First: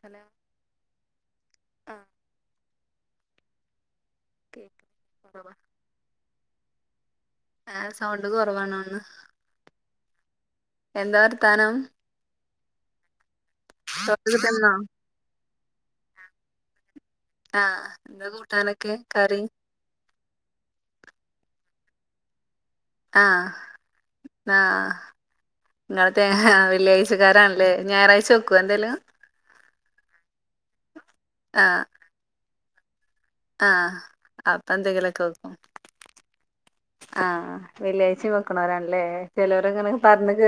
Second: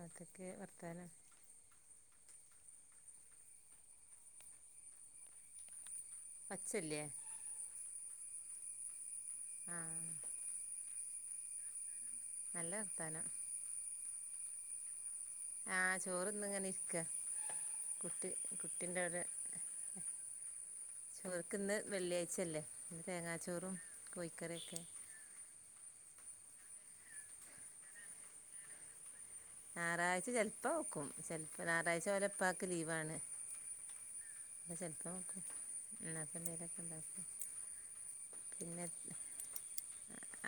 Hello വർത്താനം ആഹ് [unintelligible] ച്ചല്ല്യാ? ഏ sound കൊറവാണോന്ന്? ആഹ്. എന്താ വർത്താനം? നല്ല വർത്താന. [unintelligible] [unintelligible] ആഹ് ചോറ്ന്ന്ങ്ങനെ ഇര്ക്കാ. ആഹ് എന്താ കൂട്ടാനൊക്കെ കറി? ഇവർക്ക്ന്ന് വെള്ളിയായ്ചല്ലേ ആഹ് തേങ്ങാച്ചോറും കോയിക്കറിക്കൊ. അതെ വെള്ളിയാഴ്ചക്കാരാണ്ലെ ഞാറായ്ച വെക്കുവൊ എന്തേലും? ഞാറാഴ്ച ചെൽപ്പ വെക്കും ആഹ് ഞാറാഴ്ച ഇവരേ ഇപ്പാക്ക് ലീവാണ്. ആഹ്, അപ്പോ ചെലപ്പോ അപ്പന്തെങ്കിലൊക്ക വെക്കും. ഉം അപ്പോ എന്തേലൊക്കെ ഉണ്ടാക്കും ആഹ്, വെള്ളിയായ്ച പിന്നെ വെക്ക്ണോരാൻലെ ചെലൊരങ്ങനെ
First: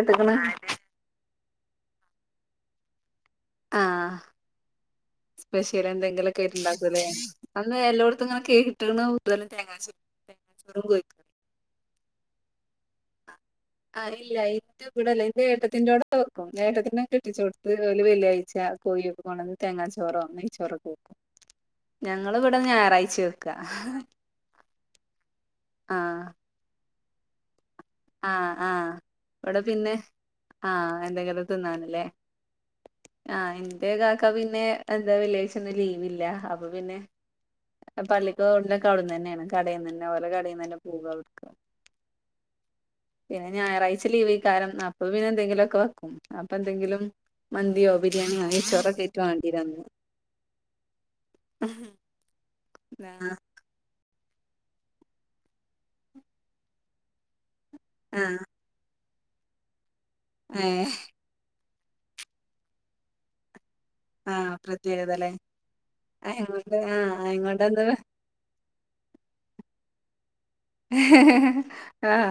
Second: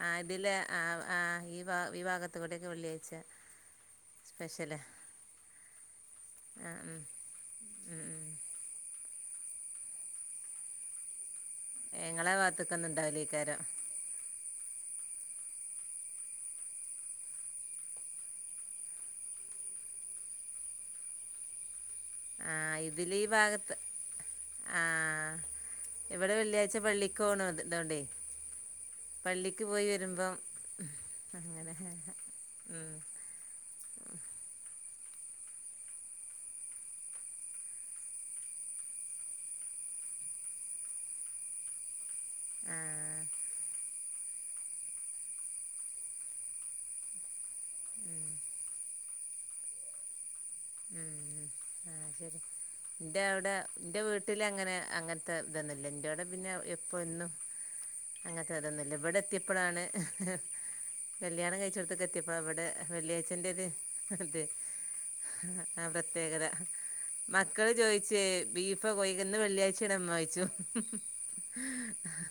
ആഹ്, ഇതിലെ ആഹ് ആഹ് ഈ ഭാ ഈ ഭാഗത്ത്കൂടിഒക്കെ വെള്ളിയായ്ച്ച ആഹ് സ്പെഷ്യല് എന്തെങ്കിലൊക്കേയ്ട്ട് ആഹ് ഉം ണ്ടാക്കൂലേ? അന്ന് ഉം എല്ലോട്ത്തും ഇങ്ങനെ ഉം കേട്ട്ണു [unintelligible] [unintelligible] ഏഹ് ങ്ങളാ ഭാത്ത്ക്കൊന്നും ണ്ടാവുലെയ്ക്കാരം. അറിഇല്ല [unintelligible] ഇവടല്ല ന്റെ ഏട്ടത്തിന്റൊടക്ക വെക്കും ഏട്ടത്തിനേ കെട്ടിച്ചോട്ത്ത് ഓല് വെള്ളിയായ്ച്ചാ പോയി കൊണ്ടന്ന് തേങ്ങാ ചോറൊ നെയ്ചോറൊക്ക വെക്കും. ഞങ്ങള് വടെ ഞാറായ്ച്ചേ വെക്ക്ആ. ആഹ് ഇവടെ വെള്ളിയായ്ച പള്ളീക്കൊണോ ത് ദോണ്ടേയ് ആഹ് ആഹ് ഇവടെ പിന്നെ ആഹ് എന്തേങ്കിലും ത് അങ്ങനെ ന്നാന്ലെ. ഉം ആഹ് എന്റെ കാക്ക പിന്നെ എന്താ വെള്ളിയായ്ച്ചന്നും ലീവില്ല അപ്പൊ പിന്നെ പള്ളീക്ക് [unintelligible] അവ്ട്ന്നന്നേണ് കടേന്നന് ഓലെ കടീന്നന്നേ പോവ്വാ അവ്ട്ക്ക്. ആഹ്. ഞായറായ്ച്ച ലീവയ്കാരം അപ്പ പിന്നെന്തെങ്കിലൊക്ക വക്കും. അപ്പൊ എന്തെങ്കിലും മന്തിയോ ബിരിയാണിയോ നെയ്ച്ചോറക്കായ്റ്റ് വാണ്ടിരും അന്ന്. ഉം ആഹ് ശെരി ദവടെ ൻ്റെ വീട്ടില് അങ്ങനെ അങ്ങൻത്തെ തൊന്നുല്ല ന്റൊടെ പിന്നെ എപ്പോ എന്നും ആഹ് അങ്ങൻത്ത തൊന്നുല്ല ബടെത്തിയപ്പളാണ് ഏഹ്. കല്യാണം കയ്ച്ചോട്ത്ത്ക്ക് എത്തിയപ്പളാ വടെ വെള്ളിയായ്ച്ചന്റെര് അതെ ആഹ് പ്രത്യേകതല്ലേ ആഹ് പ്രത്യേകത അയ്ങ്ങോണ്ട് ആഹ് മക്കള് അയ്ങ്ങോണ്ടെന്താ ചോയ്ച്ചേ ബീഫ് പ്പൊ [unintelligible] ന്ന് വെള്ളിയായ്ച്ചേണോ മ്മായ്ച്ചും. ആഹ്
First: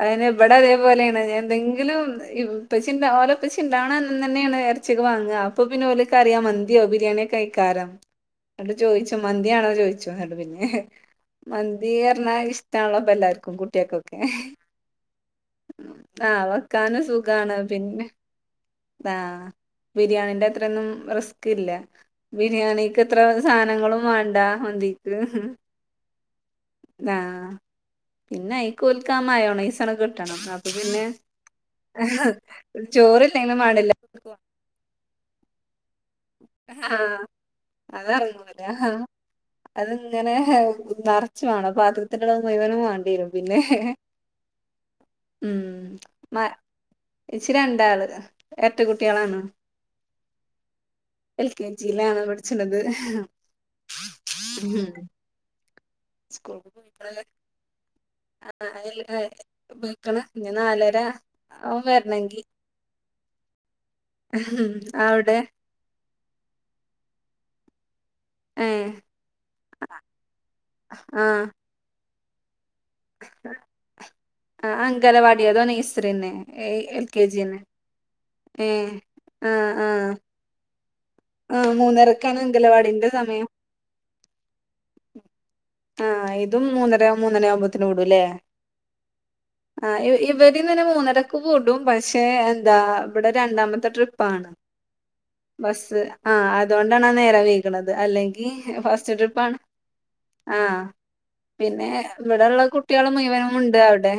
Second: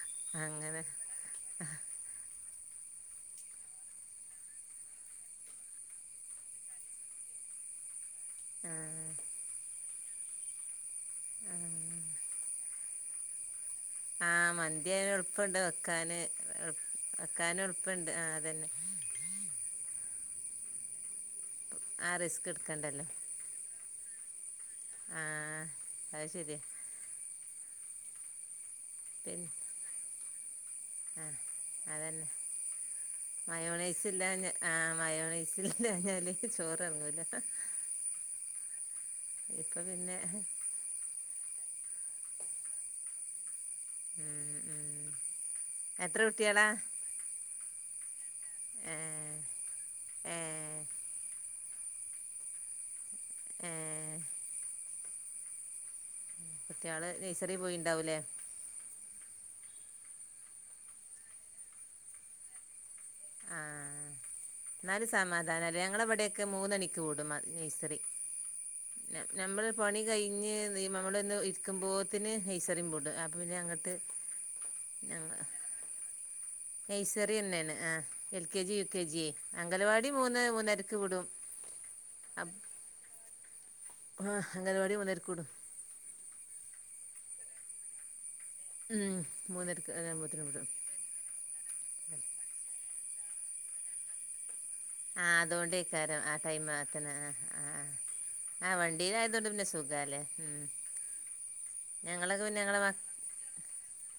അയന്നെ ബടതെ അങ്ങനെ പോലെ എന്തെങ്കിലും ഇപ്പച്ചിണ്ടാ ഓലപ്പച്ചി ണ്ടാവ്ണന്നന്നേണ് എർച്ചിക്ക വാങ്ആ. ‌ അപ്പൊ പിന്നെ ഓല്ക്കറിയാം മന്തിയോ ബിരിയാണിക്കയ്കാരം. ആ ന്ന്ട്ട് ചോയ്ച്ചും മന്തിയാണോ ചോയ്ച്ചും ന്ന്ട്ട് പിന്നെ മന്തി ഇഷ്ട്ടാണള്ളൊ പ്പഎല്ലാർക്കും കുട്ട്യേക്ക് ആഹ് മന്തിആയ യൾപ്പണ്ട് വെക്കാന് ആഹ് വെക്കാനും സുഖാണ് വെക്കാന് പിന്നെ യൾപ്പണ്ട് ആഹ് അതന്നെ. ആഹ്, ബിരിയാണിന്റെത്രന്നും റിസ്ക്കില്ല ആ റിസ്ക് ബിരിയാണിക്ക് എടുക്കണ്ടല്ലോ ഇത്ര സാനങ്ങളും വാണ്ടാ മന്തിക്ക്. അഅ്‌ ശെരിയാ. ആഹ് പിന്നെ അയ്കൊൽക്ക് ആ പിന്നെ മയോണൈസട് ക്ട്ടണം. പിന്നെ ആ ചോറില്ലെങ്കിലും മാണ്ടില്ല ആഹ് മയോണിസില് ആഹ് അതറങ്ങൂല ഇപ്പൊ അത് പിന്നെ ഇങ്ങനെ നിറച്ചു വേണോ പാത്രകത്തില്ള്ള മുയ്മനും വേണ്ടി വരും പിന്നെ ഉം ഉം എത്ര ഉം കുട്ടികളാ ഇച്ചി രണ്ടാള് എരറ്റ കുട്ടികളാണ് ഏഹ് എൽ കെ ജിയിലാണ് പഠിച്ചിണത് ആഹ് ഉം സ്കൂൾക്ക് കുട്ട്യാള് നഴ്സറിൽ പോയിണ്ടാവൂലേ ആഹ് [unintelligible] വെക്കണം ഇനി നാലര ആവും വരണമെങ്കിൽ ആഹ് എന്നല് അവിടെ സമാധാനല്ല ഞങ്ങള അവിടെയൊക്കെ മൂന്നണിക്ക് വിടും നെയ്സറി ഏഹ് നമ്മള് പണി കഴിഞ്ഞ് നമ്മള ഒന്ന് ആഹ് ഇരിക്കുമ്പോത്തിന് നെഴ്സറിം പോ പിന്നെ അങ്ങോട്ട് ഞ അത്രന്നെ നെയ്സറി തന്നെയാണ് ആഹ് എൽ കെ ഏ ജി, യു കെ ജി അംഗലവാടി മൂന്ന് മൂന്നരക്ക് വിടും ആഹ് മൂന്നരക്കാണ് അപ്പ അംഗലവാടിൻ്റെ സമയം ആഹ് അംഗനവാടി മൂന്നരക്ക് വിടും ആഹ് ഇതും മൂന്നര മൂന്നര ആകുമ്പത്തിന് വിടുംല്ലേ ഉം മൂന്നരക്ക് ആഹ് ആകുമ്പോത്തിന് വിടും ഇവരിന്നന്നെ മൂന്നര കൂടും പക്ഷെ എന്താ ഇവിടെ രണ്ടാമത്തെ ട്രിപ്പാണ് ആഹ് അതുകൊണ്ടേക്കാരം ആഹ് അതുകൊണ്ടാണ നേരം വൈക്ണത് അല്ലെങ്കി ആ ഫസ്റ്റ് വണ്ടിയിലായതുകൊണ്ട് ട്രിപ്പാണ് പിന്നെ സുഖാല്ലേ ഉം ആഹ് പിന്നെ ഞങ്ങളൊക്കെ പിന്നെ ഇവിടെള്ള ഞങ്ങളെ മ കുട്ടികളെ മുയ്മനും ഉണ്ട് അവിടെ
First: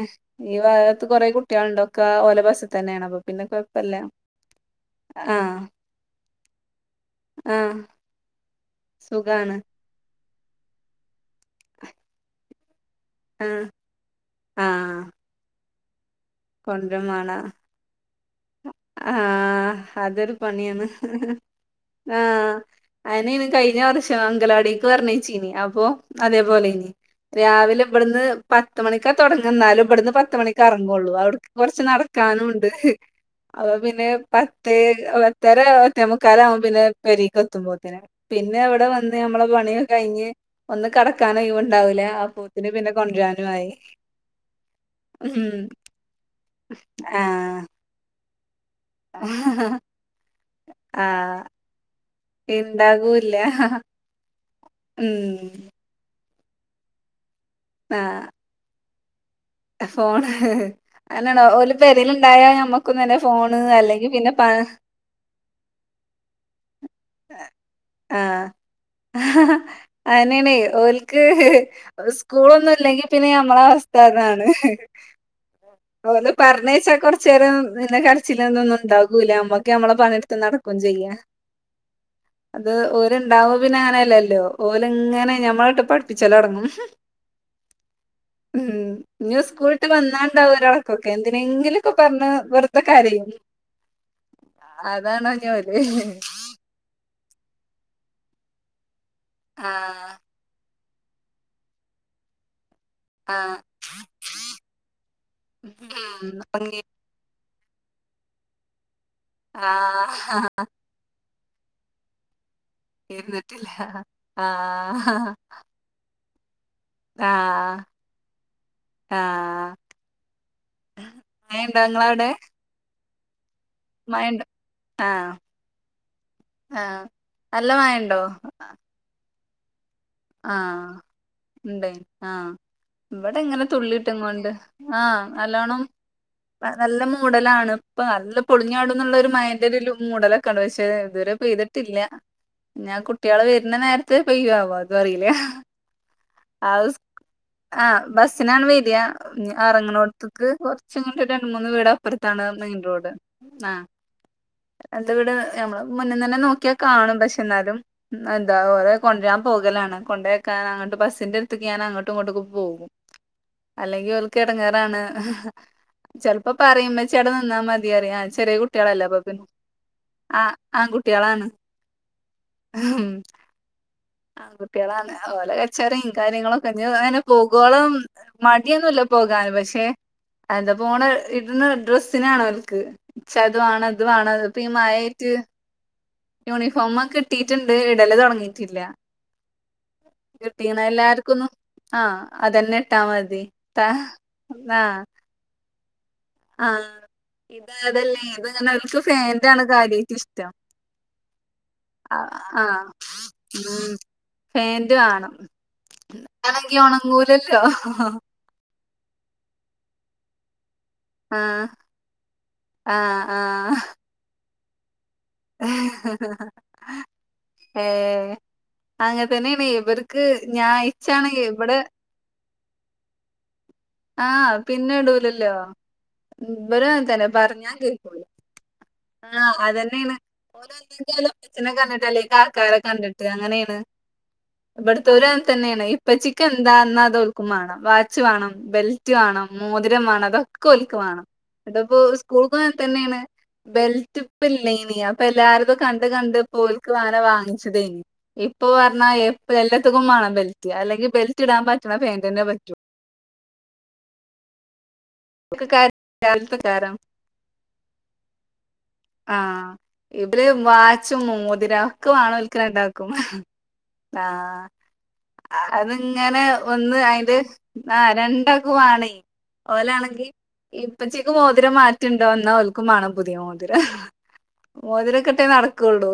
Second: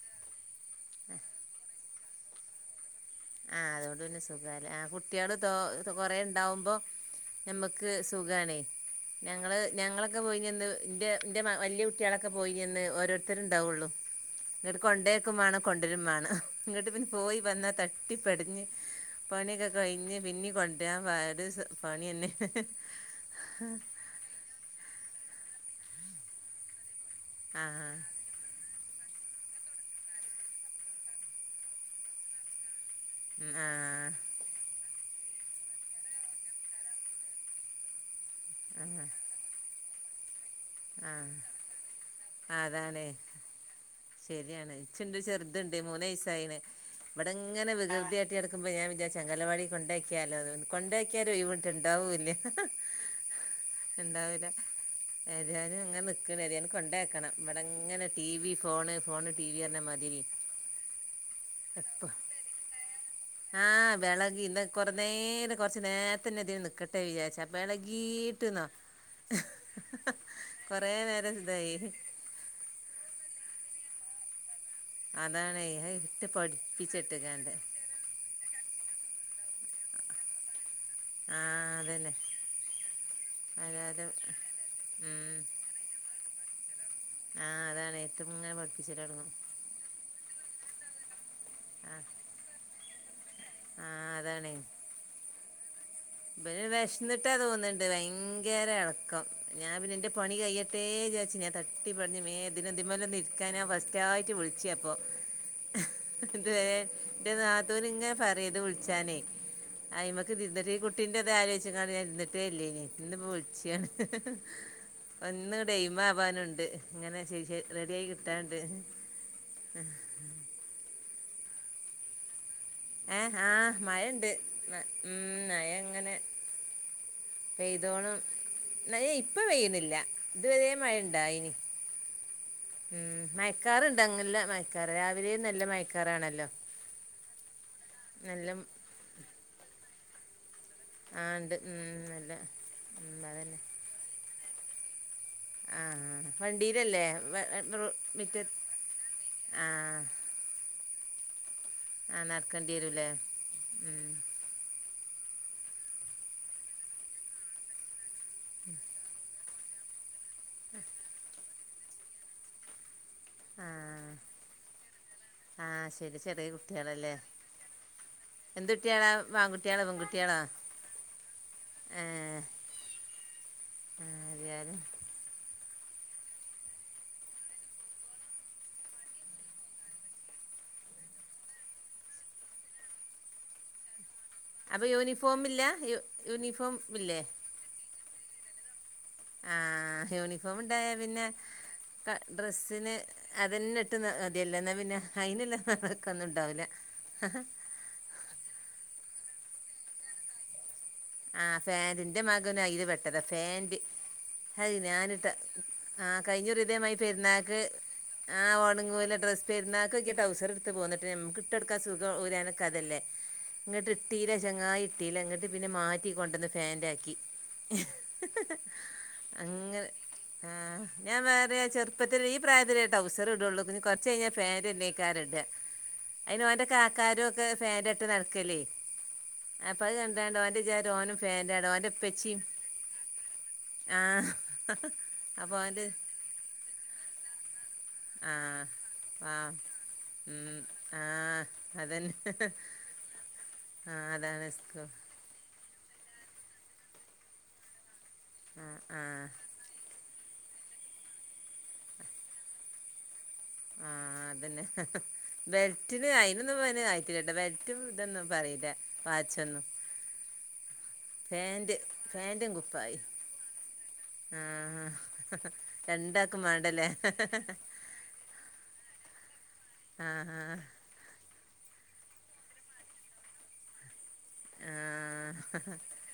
ഈ ഭാഗത്ത് കുറെ കുട്ടികളുണ്ടൊക്കെ ഓല ബസ് തന്നെയാണ് അപ്പൊ പിന്നെ ആഹ് കൊഴപ്പല്ല അതോണ്ട് പിന്നെ സുഖലെ ആഹ് കുട്ടികള് ആ തോ കുറേണ്ടാകുമ്പം ആ ഞമ്മക്ക് സുഖാണെ സുഖാണ് ഞങ്ങള് ഞങ്ങൾ പോയി നിന്ന് ന്റെ ന്റെ വലിയ കുട്ടികളൊക്കെ പോയി നിന്ന് ഓരോ ആ ഉണ്ടാവുള്ളു ഇങ്ങട്ട് ആ കൊണ്ടേക്കും വേണം കൊണ്ടരും വേണം ഇങ്ങോട്ട് കൊണ്ടരും പിന്നെ പോയി മാണം വന്നാൽ ത തട്ടിപ്പടിഞ്ഞ് പണിയൊക്കെ ആഹ് കഴിഞ്ഞ് അതൊരു പിന്നിം പണിയാണ് കൊണ്ടരാൻ പര് പണിയെന്നെ അങ്കലവാടിക്ക് പറണേച്ചിനി അപ്പോ അതേപോലെ ഇനി ആ രാവിലെ ഇവിടുന്ന് പത്ത് മണിക്കാ തുടങ്ങ എന്നാലും ഇവിടന്ന് പത്ത മണിക്ക ഇറങ്ങുള്ളു അവിടക്ക് കൊറച്ച് നടക്കാനും ഉണ്ട് ആ അത പിന്നെ പ പത്തര പത്തെമുക്കാലാവും പിന്നെ പെരേക്ക് എത്തുമ്പോത്തിനും പിന്നെ അവിടെ വന്ന് നമ്മളെ പണിയക്കെ കഴിഞ്ഞ് ഒന്ന് ആ കെടക്കാനൊഴിവ് ഉണ്ടാവൂല്ല ആ പൂത്തിന് പിന്നെ അതാണ് കൊണ്ടരാനു ആയി ശരിയാണ് ഇച്ചിണ്ട് ഉം ചെറുതുണ്ട് മൂന്ന് വയസായിന് ഇവിടെ ആഹ് ഇങ്ങനെ വികൃതിയട്ടി നടക്കുമ്പോ ഞാൻ അങ്കലവാടി കൊണ്ടാക്കിയാലോന്ന് കൊണ്ടാക്കിയാൽ ആഹ് ഒഴിവ്ട്ടുണ്ടാവില്ല ഇണ്ടാകൂല്ല ഉണ്ടാവില്ല ഉം ഏതാനും ഇങ്ങനെ നി കൊണ്ടയാക്കണം ഇവിടെങ്ങനെ T V phone phone phone അങ്ങനെയണോ ഓരു എപ്പ പേരേൽണ്ടായാ നമ്മുക്ക്ന്നെ ഫോണ് അല്ലെങ്കിൽ പിന്നെ നേരെ കുറച്ച നേരത്തന്നെ ഇതിന് നിക്കട്ടെ വിചാരിച്ച് അപ്പ ഇളകീട്ട്ന്നോ അഹ്നേണേ ഓൽക്ക് നേരം ഇതായി സ്‌ കൂളൊന്നും ഇല്ലെങ്കി പിന്നെ ഞമ്മളെ വസ്ഥ അതാണ് അതാണേ ഓലെ പറഞ്ഞയ്ച്ചാ കൊർച്ചേരം നിന്നെ കര്ചിലോന്നൊന്നും ഉണ്ടാകൂല അമ്മക്ക് നമ്മളെ പണെടുത്ത് നട ക്കും ചെയ്യ ആഹ് അതന്നെ അത് ഓര്ണ്ടാവോ പിന്നെ അതാത് അങ്ങനെയല്ലല്ലോ ഓല് ഇങ്ങനെ ഉം ഞമ്മളെട്ട് പഠിപ്പിച്ചലൊടങ്ങും ആ അതാണ് എത്തുങ്ങനെ ഉം പഠിപ്പിച്ചല് തൊടങ്ങും ഞ് സ്കൂൾ ട്ട് വന്നാണ്ടാവും ഒരടക്കൊക്കെ എന്തിനെങ്കിലൊക്കെ പറഞ് വെറുത കരയും ആഹ് അതാണ് അതാണോഞ്ഞോല് ഇവന് വിഷന്നിട്ടാ തോന്നുണ്ട് ഭയങ്കര ഇളക്കം ഞാൻ പിന്നെ എന്റെ ആഹ് പണി കഴിയ ട്ടേ ചാരിച്ചു ഞാൻ തട്ടി പട്ഞ് മേ തിനതിമലൊന്നും ആഹ് ഇര്ക്കാനാ ഫസ്റ്റ് ആയിട്ട് വിളിച്ചാ അപ്പൊ ഉം ഇതുവരെ ഉറങ്ങി ഇൻ്റെ നാത്തൂന് ഇങ്ങനെ പറയും ഇത് വിളിച്ചാനേ ആ അയി്മക്ക്തിര്ന്ന്ട്ട് ഈ കു ട്ടിന്റെറത് ആലോയ്ചിങ്ങാണ്ട് ഇര്ന്ന്ട്ടേല്ലേനി ഇന്ന് ഇരുന്നിട്ടില്ല വിളിച്ചാണ് ആ പൊ ഇന്ന് ദേയ്മാവാനുണ്ട് ഇങ്ങനെ ചെ ചെ റെഡിയായി കിട്ടാൻണ്ട് ആഹ് മഴണ്ടോ ങ്ങളവിടെ ഏഹ് ആഹ് മഴണ്ട് ന്ന് ഉം മഴ ഇങ്ങനെ ആഹ് നല്ല മഴണ്ടോ മഴ ഇപ്പ പെയ്യുന്നില്ല ഇതുവരെ ആഹ് മഴ ഇണ്ടായിനി ഉണ്ട് ആഹ് ഉം ഇവടെ ഇങ്ങനെ മയക്കാറുണ്ട് നല്ല തുള്ളിട്ടുങ്ങോണ്ട് മയക്കാറ് ആഹ് രാവിലെ നല്ല നല്ലോണം മയക്കാറാണല്ലോ നല്ല മൂടലാണ് ഇപ്പൊ നല്ല പൊളിഞ്ഞാടും ന്നുള്ള ഒരു മഴൻ്റ ഒരു മൂടല് ക്കാണ് പക്ഷെ ആ ഇതുവരെ ഉണ്ട് ഉം പെയ്തിട്ടില്ല നല്ല ഇനി ആ ഉം കുട്ടികള് അതന്നെ വരുന്ന നേരത്ത് പെയ്യോ ആവോ അത് അതും അറിയില്ല ആഹ് ആഹ് വണ്ടിയിലല്ലേ ആഹ് മിറ്റ ബസിനാണ് വര്ആ ആഹ് എറങ്ങണോട്ത്ത് ക്ക് കൊറച്ങ്ങട്ട് രണ്ട് മൂന്ന് വീട് ആ അപ്പുറത്താണ് നടക്കേണ്ടി മെയിൻ വരൂല്ലേ റോഡ് ആഹ് ഉം എൻ്റെ വീട് ഞമ്മള് മുന്നിന്നെന്നെ നോക്കിയാ കാണും പക്ഷെ എന്നാലും ന്നെന്താ ഓര് കൊണ്ട്രാം പോകലാണ് കൊണ്ടേയ്ക്കാൻ അങ്ങട്ട് ബസ്സിന്റെ അടുത്ക്ക് അങ്ങോട്ടും ഇങ്ങോട്ടും ഒക്ക പോകും ആഹ് അല്ലെങ്കിൽ ഓൽക്ക് ഇടങ്ങേറാണ് ആഹ് ശരി ചെറിയ ചെലപ്പോ പറയും കുട്ടികളല്ലേ ഉമ്മച്ചി അവിട നിന്നാ മതി അറിയ ചെറിയ എന്ത് കുട്ടികളല്ലേ കുട്ടികളാ അപ്പൊ പിന്ന ആൺകുട്ടികളോ ആഹ് ആൺകുട്ട്യേളാണ് എഹ് ഏഹ് ഉം ആൺ ആരായാലും കുട്ട്യേളാണ് ഓലെ കാ ചെറിൻ കാര്യങ്ങളൊക്കെ അങ്ങനെ പോകോളം മടിയൊന്നുല്ല പോകാന് പക്ഷെ അഹ് എന്താ പോണ ഇട്ണ ഡ്രസ്സിനാണ് അവർക്ക് ഇച്ച അത് വാണം ഇതു വാണം പ്പി അപ്പൊ മഴയായിട്ട് യൂണിഫോമില്ല യു യൂണിഫോം യൂണിഫോമൊക്കെ ഇല്ലേ കിട്ടിയിട്ടുണ്ട് ഇടല് തുടങ്ങിയിട്ടില്ല ആഹ് യൂണിഫോം ഉണ്ടായ പിന്നെ എല്ലാർക്കൊന്നും ആഹ് അതന്നെ ഡ്രെസ്സിന് ഇട്ടാ മതി ത അതന്ന ഇട്ട് മതിയല്ല എന്നാ പിന്നെ ആഹ് അയിന്ള്ള [unintelligible] ആഹ് ഇത് അതല്ലേ ഇത്ങ്ങനെ ഓൽക്ക് ഫാൻ്റാണ് കാര്യായിട്ട് ഇഷ്ടം ആഹ് ഫാൻ്റി ൻ്റെ ആഹ് മകന് ആഹ് അയില് പെട്ടത ഫാൻറ് ഉം അഹ് ഫാന്റ് ഞാനിട്ടാ വാണം ആഹ് കഴിഞ്ഞുറി അതാണെങ്കി ഇതേമാതിരി പെരുന്നാൾക്ക് ഒണങ്ങൂലല്ലോ ആഹ് ഓണങ്ങൂല ഡ്രസ് പെരുന്നാക്കൊക്കെ ട്രൗസറ്ട് ത്ത് പോന്നിട്ട് നമുക്ക് ഇട്ട് ആഹ് കൊടുക്കൻ സുഖം ഊരാനൊക്കെ അതല്ലേ ആഹ് ആഹ് ഇങ്ങട് ഇട്ടില്ല ചങ്ങായി ഇട്ടില്ല ഇങ്ങട് പിന്നെ മാറ്റി കൊണ്ട് വന്ന് ഫാൻ്റ് ആക്കി ഏഹ് അങ്ങനെ തന്നെയാണ് ഇവർക്ക് ഞാൻ ഇച്ചാണെങ്കി ഇവിടെ ചെറുപ്പത്തില് ഈ പ്രായത്തിലുട്രൗസർ ഇടുള്ളൂ കുറച്ച് കഴിഞ്ഞാ ആഹ് പിന്നെ ഫാൻന്റെല്ലെയ്ക്കാരം ഇടുക ഇടൂലല്ലോ അയിന് അവൻറെ ഇവരും അങ്ങനെ കാക്കാരും തന്നെ ഒക്കെ പറഞ്ഞാ പാൻ്റാ ഇട്ട് കേക്കൂല നടക്കലേ ആഹ് അപ്പൊ അത് അതന്നെയാണ് കണ്ട് ആണ്ട് അവന്റെ ഓല് വിചാരം ഓൻ ഒന്നെങ്കി ഓലെ പാൻ്റാണ് ഉപ്പച്ചിനെ അവന്റെ കണ്ടിട്ട് അല്ലെങ്കി ഉപ്പച്ചിയും കാക്കാരെ കണ്ടിട്ട് അങ്ങനെയാണ് ആഹ് അപ്പൊ അവന്റെ ഉപ്പച്ചിക്ക് എന്താ എന്നാൽ അത് ഓൽക്കും വേണം വാച്ച് വേണം ആഹ് ബെൽറ്റ് വേണം, ആഹ് മോതിരം വേണം, ഉം അതൊക്കെ ഓൽക്ക് വേണം ആഹ് ഇതിപ്പോ അതന്നെ സ്കൂൾ തന്നെയാണ് ആഹ് ബെൽറ്റ് ഇപ്പ അതാണ് സ്കൂ ഇല്ലേനി ഇപ്പ എല്ലാര്തും കണ്ട് കണ്ട് ഇപ്പൊ ഓൽക്ക് വേറെ വാങ്ങിച്ചതേനി ഇപ്പൊ ആഹ് പറഞ്ഞാ ആഹ് ഇപ്പ എല്ലത്തിക്കും വേണം ബെൽറ്റ് അല്ലെങ്കിൽ ബെൽറ്റ് ഇടാൻ പറ്റ്ണ പാൻ്റ് തന്നെ പറ്റും ആഹ് അതന്നെ ഓൽക്ക് കര ബെൽറ്റിന് അയിന് ഒന്നും രാവിലത്തെ ഇവന് കാരം ആയിട്ടില്ലല്ലോ ഇവിടെ ബെൽറ്റും ഇതൊന്നും പറയില്ല ആ വാച്ചൊന്നും ഇവര് വാച്ചും ഫാന്റ് മോതിരം ഒക്കെ വാണം ഫാന്റും ഓൽക്ക് കുപ്പായി രണ്ടാൾക്കും ആഹ് അത് രണ്ടാക്കും ഇങ്ങനെ വേണ്ടല്ലേ ഒന്ന് അയിന്റെ ആഹ് രണ്ടാക്കും വാണേയ് ഓലാണെങ്കി ആഹ് ഇ ഇപ്പച്ചിക്ക് മോതിരം മാറ്റ്ണ്ടോ ന്നാ ഓൽക്കും വാണം പുതിയ മോതിരം മോതിരക്കെട്ടേ ആഹ് നടക്കൊള്ളൂ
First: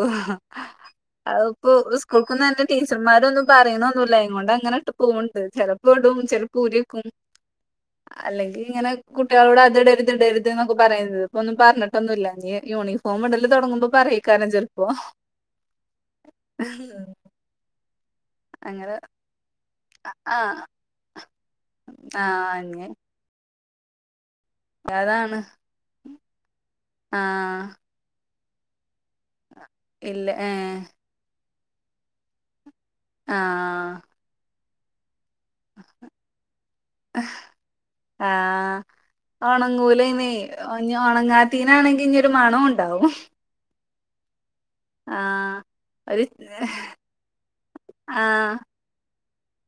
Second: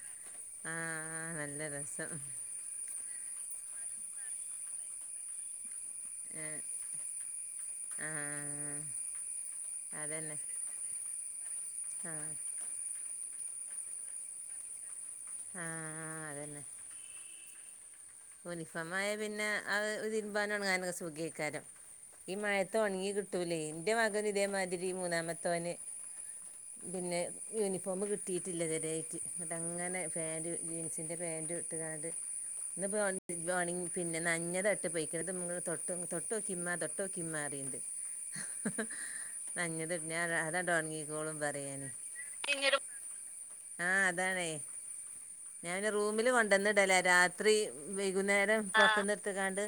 ആഹ് നല്ല അത്പ്പൊ രസം സ്കൂൾക്കൊന്ന് [unintelligible] ടീച്ചർമാരൊന്നും പറയ്ണ്ടാന്നുല്ല അയ്നെ കൊണ്ട് അങ്ങനെ ഇട്ട് പോവുണ്ട് ചിലപ്പോ ഇടും ഏഹ് ചിലപ്പോ ഊരി വെക്കും അല്ലെങ്കി ആഹ് ഇങ്ങനെ കുട്ടികളോട് അത് ഇടര്ത് ഇത് അതന്നെ ഇടര്ത് എന്നൊക്കെ പറയ്ണ ഇത് ഇപ്പ ഒന്നും പറഞ്ഞിട്ടൊന്നുല്ല ആഹ് ഏ യൂണിഫോം ഇടല് തൊടങ്ങ്മ്പോ പറയ്ക്കാരം ചെൽപ്പോ ആഹ് [inaudible] അങ്ങനെ യൂണിഫോമായാ പിന്നെ അഹ് തിര്മ്പാനും ആഹ് ഒണങ്ങാനൊക്കെ സുഖേയ്ക്കാരം ഈ മഴത്ത് ആഹ് ഒണങ്ങി കിട്ടൂല ഇന്റെ മകന് ഇതേമാതിരി അതാണ് മൂന്നാമത്തോന് പിന്നെ ആഹ് യൂണിഫോം കി ട്ടിയിട്ടില്ല ഇത് വരെ ആയിട്ട് ഇങ്ങട്ടങ്ങനെ ഇല്ല പാന്റ് ഏഹ് ജീൻസിൻ്റെ പാന്റ് ഇട്ട്ങ്ങാണ്ട് ഇന്ന്പ്പൊ ഒൺങ്ങി ആഹ് പിന്നെ നനഞ്ഞതാ ഇട്ട് പോയ്‌ക്ക്ണ് തൊട്ടോ തൊട്ടോക്കിമ്മ തൊട്ടോക്കിമ്മാ പറയ്ണ്ട് ആഹ് നഞ്ഞത് ഞാൻ ഓണങ്ങുലെന്ന് അതാണ്ട് ഉണങ്ങിക്കോളും പറയാന് ഓണങ്ങാത്തതീനാണെങ്കി ഇഞ്ഞ് ഒരു മണവും ഇണ്ടാവും ആഹ് അതാണേ ആഹ് ഞാൻ ഒരു റൂമില് കൊണ്ടന്ന് ഇടലാ രാത്രി ആഹ് വൈകുന്നേരം പൊർത്ത്ന്ന് എട്ത്ത്ങ്ങാണ്ട്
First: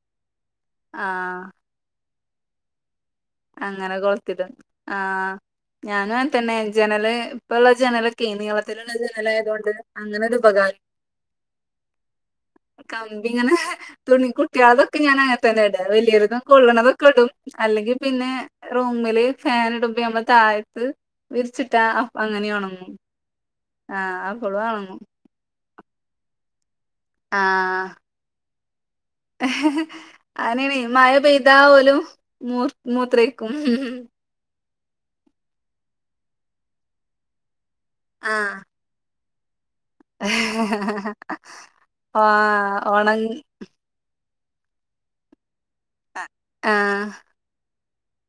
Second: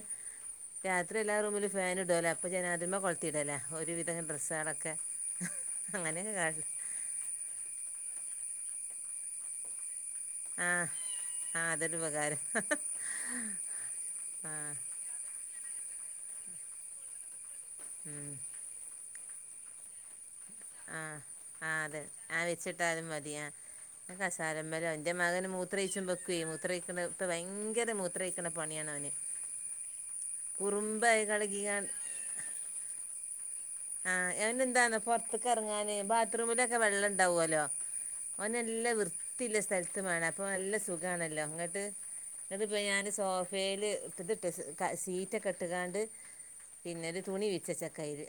രാത്രി എല്ലാ ആഹ് റൂമിലും ഫേൻ ഇട്ലൊ അപ്പ ജനവാതിൽമേ കൊളത്തിടും അങ്ങനെ കൊളത്തിടും ആ ഞാനും അങ്ങൻ അങ്ങനെയൊക്കെ തന്നെ കാട്ടല് ജനല് ഇപ്പ ഇള്ള ജനലൊക്കെ നീളത്തില് ഉള്ള ജനലായതോണ്ട് അങ്ങനൊരു ഉപകാരം ആഹ് ആഹ് അതൊരു ഉപകാരം കമ്പി ഇങ്ങനെ തുണി ആഹ് കുട്ട്യാൾതൊ ഒക്കെ ഞാൻ അങ്ങനെ തന്നെ ഇട വല്യോര്തും കൊള്ള്ണതൊക്കെ ഇടും അല്ലെങ്കി പിന്നെ ഉം റുമില് ഫാന് ഇട്മ്പോ നമ്മള് താഴെ ആ ആഹ് അതെ വിരിച്ച് ഉണങ്ങും ഇട്ടാലും മതി ആ ആഹ് അപ്പളും കാസരമ്മലോ ഉണങ്ങും എന്റെ മകന് മൂത്രയ്ച്ച്മ്പക്കയ് മൂത്രക്ക്ണോട്ത്ത് ഭയങ്കര മൂ ത്രയിക്ക്ണ പണി ആണ് അവന് അതന്നെണ് മഴ കുറുമ്പായി പെയയ്താ ഓല് കളിക്കിങ്ങാണ്ട് മൂ മൂത്രയ്ക്കും ആ അവനെന്താന്നോ പൊർത്ത്ക്ക് ഇറങ്ങാന് ബാത്റൂമിലൊക്കെ വെള്ളം ഇണ്ടാവലൊ ആ ഓനല്ല വൃ ത്തില്ല സ്ഥലത്ത് വേണം അപ്പ നല്ല സുഖണല്ലോ ഇങ്ങട്ട് ആ ഇന്നട്ട്പ്പ ഞാന് ഉണങ്ങി സോഫേല് [unintelligible] സീറ്റക്കെ ഇട്ട്ങ്ങാണ്ട് ആ പിന്നെ ഒര് തുണി വിര്ച്ചേച്ച്ക്കയില്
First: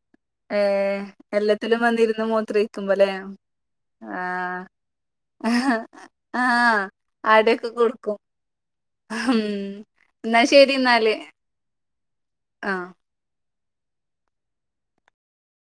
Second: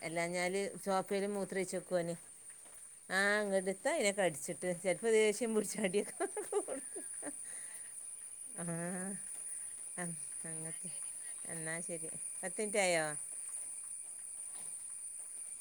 ഏ എല്ലാഞാല് സോഫെല് എല്ലാത്തിലും മൂത്രയ്ച്ചേക്കു ഓന് വന്നിരുന്ന് മൂത്രയിക്കുമ്പല്ലേ ആ ങ്ങട്ട് എത്താ ആ അയ്നെകടിച്ചിട്ട് ചെ [unintelligible] ൽപ്പൊ ദേഷ്യം പിടിച്ച് അടി ഒക്കെ അടി ഒക്കെ കൊട്ക്കും ഉം ന്നാ അങ്ങത്തെ ശെരിന്നാല് എന്നാ ശരി പത്ത് ആ മിനിറ്റ് ആയോ